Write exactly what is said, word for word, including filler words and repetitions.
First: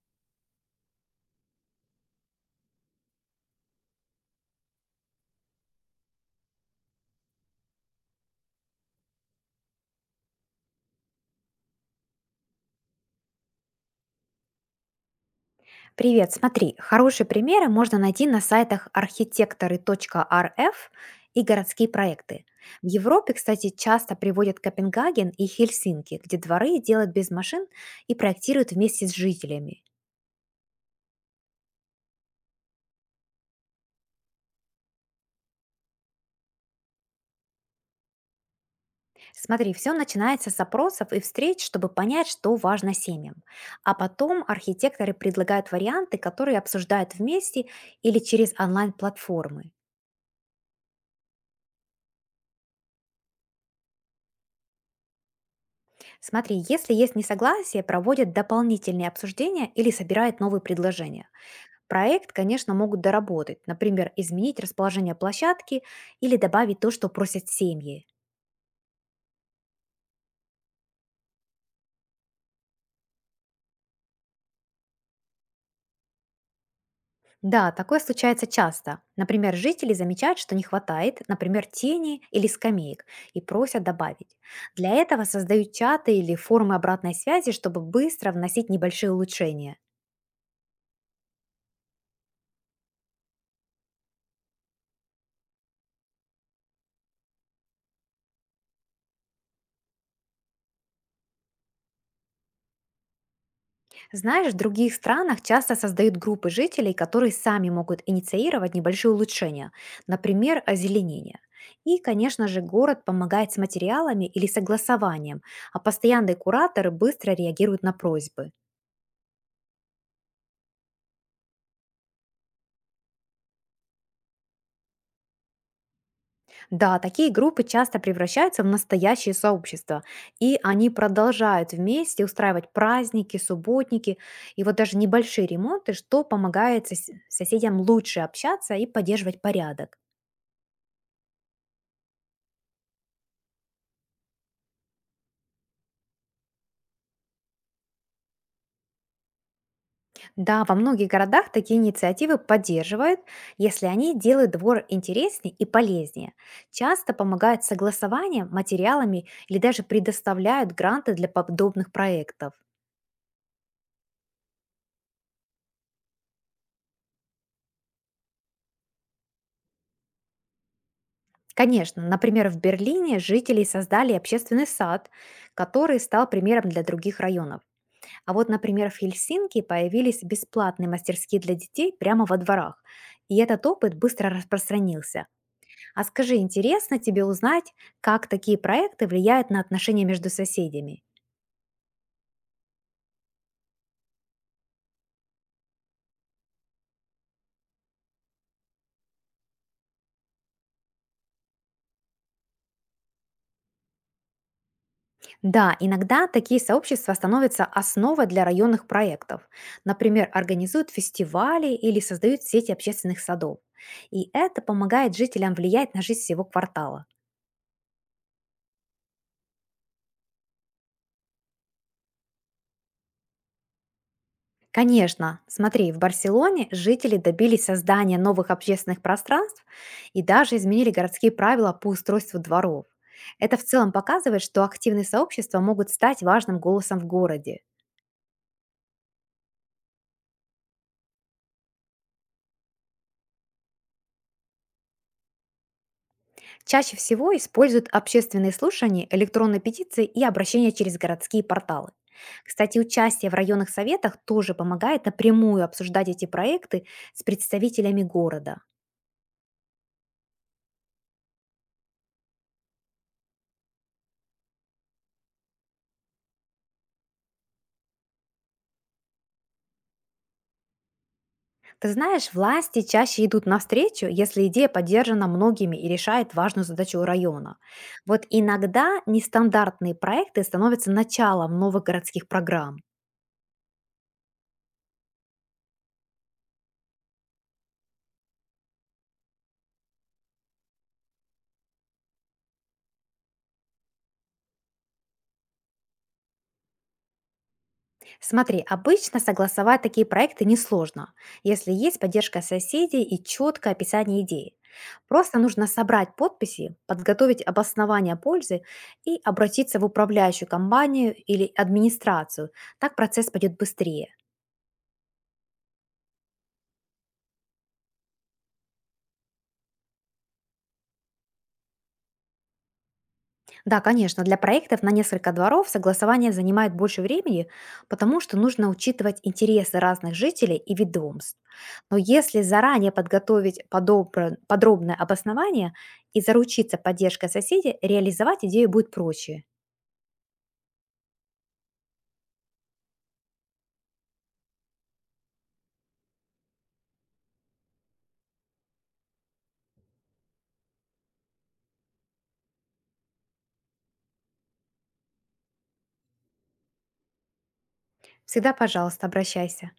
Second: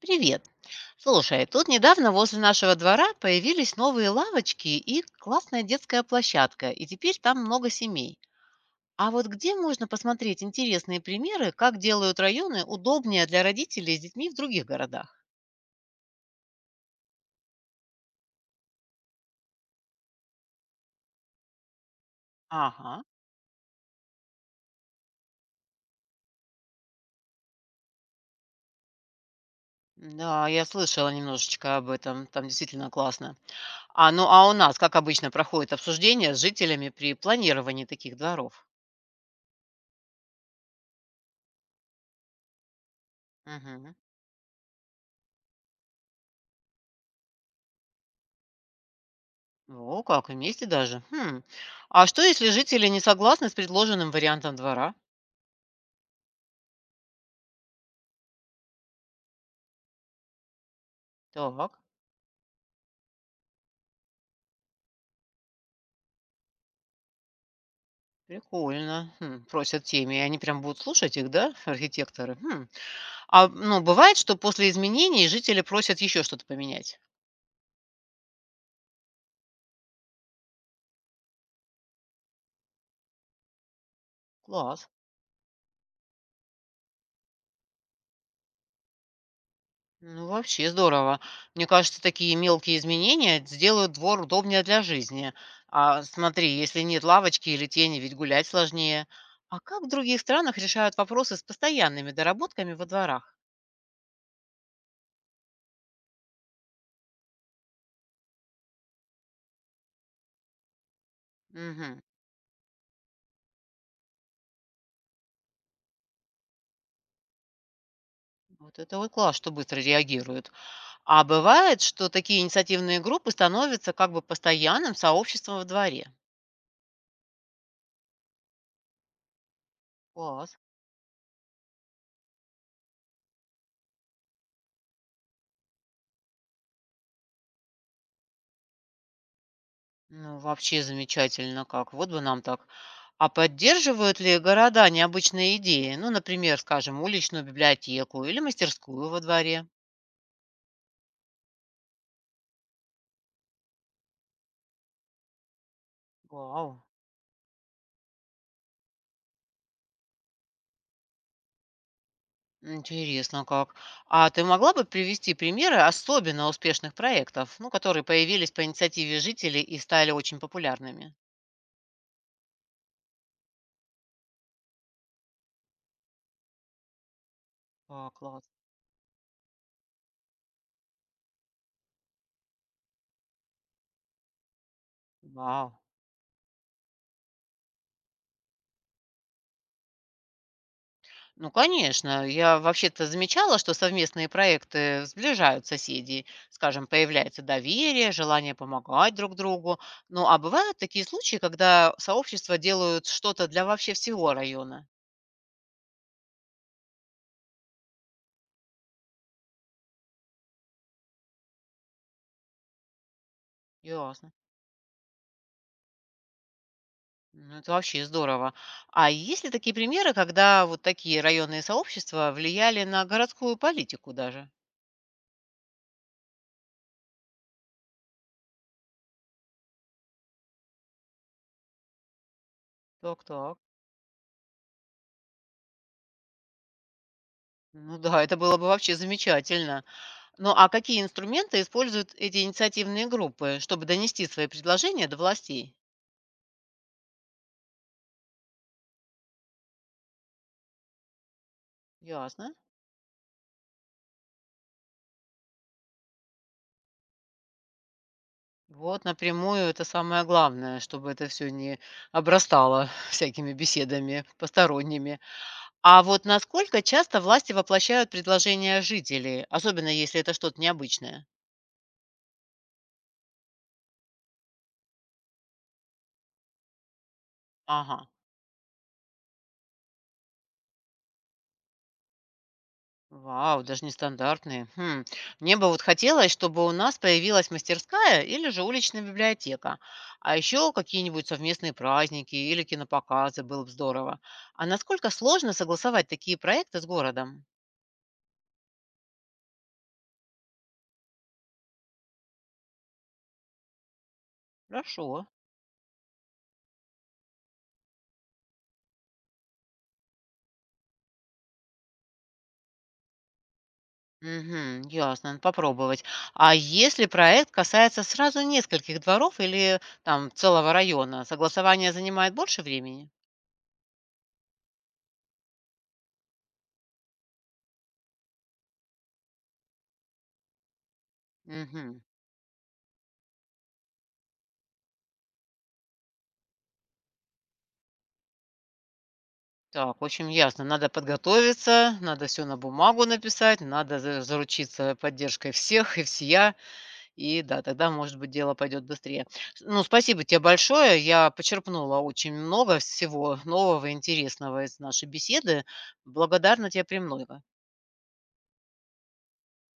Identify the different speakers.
Speaker 1: Привет. Слушай, тут недавно возле нашего двора появились новые лавочки и классная детская площадка, и теперь там много семей. А вот где можно посмотреть интересные примеры, как делают районы удобнее для родителей с детьми в других городах?
Speaker 2: Привет, смотри, хорошие примеры можно найти на сайтах архитекторы точка эр эф и городские проекты. В
Speaker 1: Ага.
Speaker 2: Европе, кстати, часто приводят Копенгаген и Хельсинки, где дворы делают без машин и проектируют вместе с жителями.
Speaker 1: Да, я слышала немножечко об этом, там действительно классно. А ну а у нас, как обычно, проходит обсуждение с жителями при планировании таких дворов?
Speaker 2: Смотри, все начинается с опросов и встреч, чтобы понять, что важно семьям. А
Speaker 1: Мгм.
Speaker 2: потом архитекторы предлагают варианты, которые обсуждают вместе или через онлайн-платформы.
Speaker 1: О, как, вместе даже. Хм. А что, если жители не согласны с предложенным вариантом двора?
Speaker 2: Смотри, если есть несогласие, проводят дополнительные обсуждения или собирают новые предложения.
Speaker 1: Так,
Speaker 2: Проект, конечно, могут доработать, например, изменить расположение площадки или добавить то, что просят семьи.
Speaker 1: прикольно. Хм, просят теми, и они прям будут слушать их, да, архитекторы? Хм. А, ну, бывает, что после изменений жители просят еще что-то поменять?
Speaker 2: Да, такое случается часто. Например, жители замечают, что не хватает, например, тени или скамеек, и просят добавить.
Speaker 1: Класс.
Speaker 2: Для этого создают чаты или форумы обратной связи, чтобы быстро вносить небольшие улучшения.
Speaker 1: Ну, вообще здорово. Мне кажется, такие мелкие изменения сделают двор удобнее для жизни. А смотри, если нет лавочки или тени, ведь гулять сложнее. А как в других странах решают вопросы с постоянными доработками во дворах?
Speaker 2: Знаешь, в других странах часто создают группы жителей, которые сами могут инициировать небольшие улучшения, например, озеленение. И,
Speaker 1: Угу.
Speaker 2: конечно же, город помогает с материалами или согласованием, а постоянные кураторы быстро реагируют на просьбы.
Speaker 1: Вот это вот класс, что быстро реагируют. А бывает, что такие инициативные группы становятся как бы постоянным сообществом во дворе.
Speaker 2: Да, такие группы часто превращаются в настоящие сообщества,
Speaker 1: Класс.
Speaker 2: и они продолжают вместе устраивать праздники, субботники и вот даже небольшие ремонты, что помогает сос- соседям лучше общаться и поддерживать порядок.
Speaker 1: Ну, вообще замечательно как. Вот бы нам так. А поддерживают ли города необычные идеи? Ну, например, скажем, уличную библиотеку или мастерскую во дворе.
Speaker 2: Да, во многих городах такие инициативы поддерживают, если они делают двор интереснее и полезнее.
Speaker 1: Вау.
Speaker 2: Часто помогают с согласованием, материалами или даже предоставляют гранты для подобных проектов.
Speaker 1: Интересно как. А ты могла бы привести примеры особенно успешных проектов, ну, которые появились по инициативе жителей и стали очень популярными?
Speaker 2: Конечно, например, в Берлине жители создали общественный сад, который стал примером для других районов.
Speaker 1: А,
Speaker 2: А вот,
Speaker 1: класс.
Speaker 2: например, в Хельсинки появились бесплатные мастерские для детей прямо во дворах. И этот опыт быстро распространился.
Speaker 1: Вау.
Speaker 2: А скажи, интересно тебе узнать, как такие проекты влияют на отношения между соседями?
Speaker 1: Ну, конечно. Я вообще-то замечала, что совместные проекты сближают соседей. Скажем, появляется доверие, желание помогать друг другу. Ну, а бывают такие случаи, когда сообщества делают что-то для вообще всего района.
Speaker 2: Да, иногда такие сообщества становятся основой для районных проектов. Например, организуют фестивали или создают сети общественных садов. И
Speaker 1: Ясно.
Speaker 2: это помогает жителям влиять на жизнь всего квартала.
Speaker 1: Ну, это вообще здорово. А есть ли такие примеры, когда вот такие районные сообщества влияли на городскую политику даже?
Speaker 2: Конечно, смотри, в Барселоне жители добились создания новых общественных пространств и даже изменили городские правила по устройству дворов.
Speaker 1: Так,
Speaker 2: Это
Speaker 1: так.
Speaker 2: в целом показывает, что активные сообщества могут стать важным голосом в городе.
Speaker 1: Ну да, это было бы вообще замечательно. Ну а какие инструменты используют эти инициативные группы, чтобы донести свои предложения до властей?
Speaker 2: Чаще всего используют общественные слушания, электронные петиции и обращения через городские порталы.
Speaker 1: Ясно.
Speaker 2: Кстати, участие в районных советах тоже помогает напрямую обсуждать эти проекты с представителями города.
Speaker 1: Вот напрямую это самое главное, чтобы это все не обрастало всякими беседами посторонними. А вот насколько часто власти воплощают предложения жителей, особенно если это что-то необычное?
Speaker 2: Ты знаешь, власти чаще идут навстречу, если идея поддержана многими и решает важную задачу района.
Speaker 1: Ага.
Speaker 2: Вот иногда нестандартные проекты становятся началом новых городских программ.
Speaker 1: Вау, даже нестандартные. Хм. Мне бы вот хотелось, чтобы у нас появилась мастерская или же уличная библиотека. А еще какие-нибудь совместные праздники или кинопоказы было бы здорово. А насколько сложно согласовать такие проекты с городом?
Speaker 2: Смотри, обычно согласовать такие проекты несложно, если есть поддержка соседей и четкое описание идеи.
Speaker 1: Хорошо.
Speaker 2: Просто нужно собрать подписи, подготовить обоснование пользы и обратиться в управляющую компанию или администрацию. Так процесс пойдет быстрее.
Speaker 1: Угу, ясно, надо попробовать. А если проект касается сразу нескольких дворов или там целого района, согласование занимает больше времени?
Speaker 2: Да, конечно, для проектов на несколько дворов согласование занимает больше времени, потому что нужно учитывать интересы разных жителей и ведомств. Но
Speaker 1: Угу.
Speaker 2: если заранее подготовить подобра- подробное обоснование и заручиться поддержкой соседей, реализовать идею будет проще.
Speaker 1: Так, очень ясно. Надо подготовиться, надо все на бумагу написать, надо за заручиться поддержкой всех и всея. И да, тогда, может быть, дело пойдет быстрее. С ну, спасибо тебе большое. Я почерпнула очень много всего нового и интересного из нашей беседы. Благодарна тебе, премного.
Speaker 2: Всегда, пожалуйста, обращайся.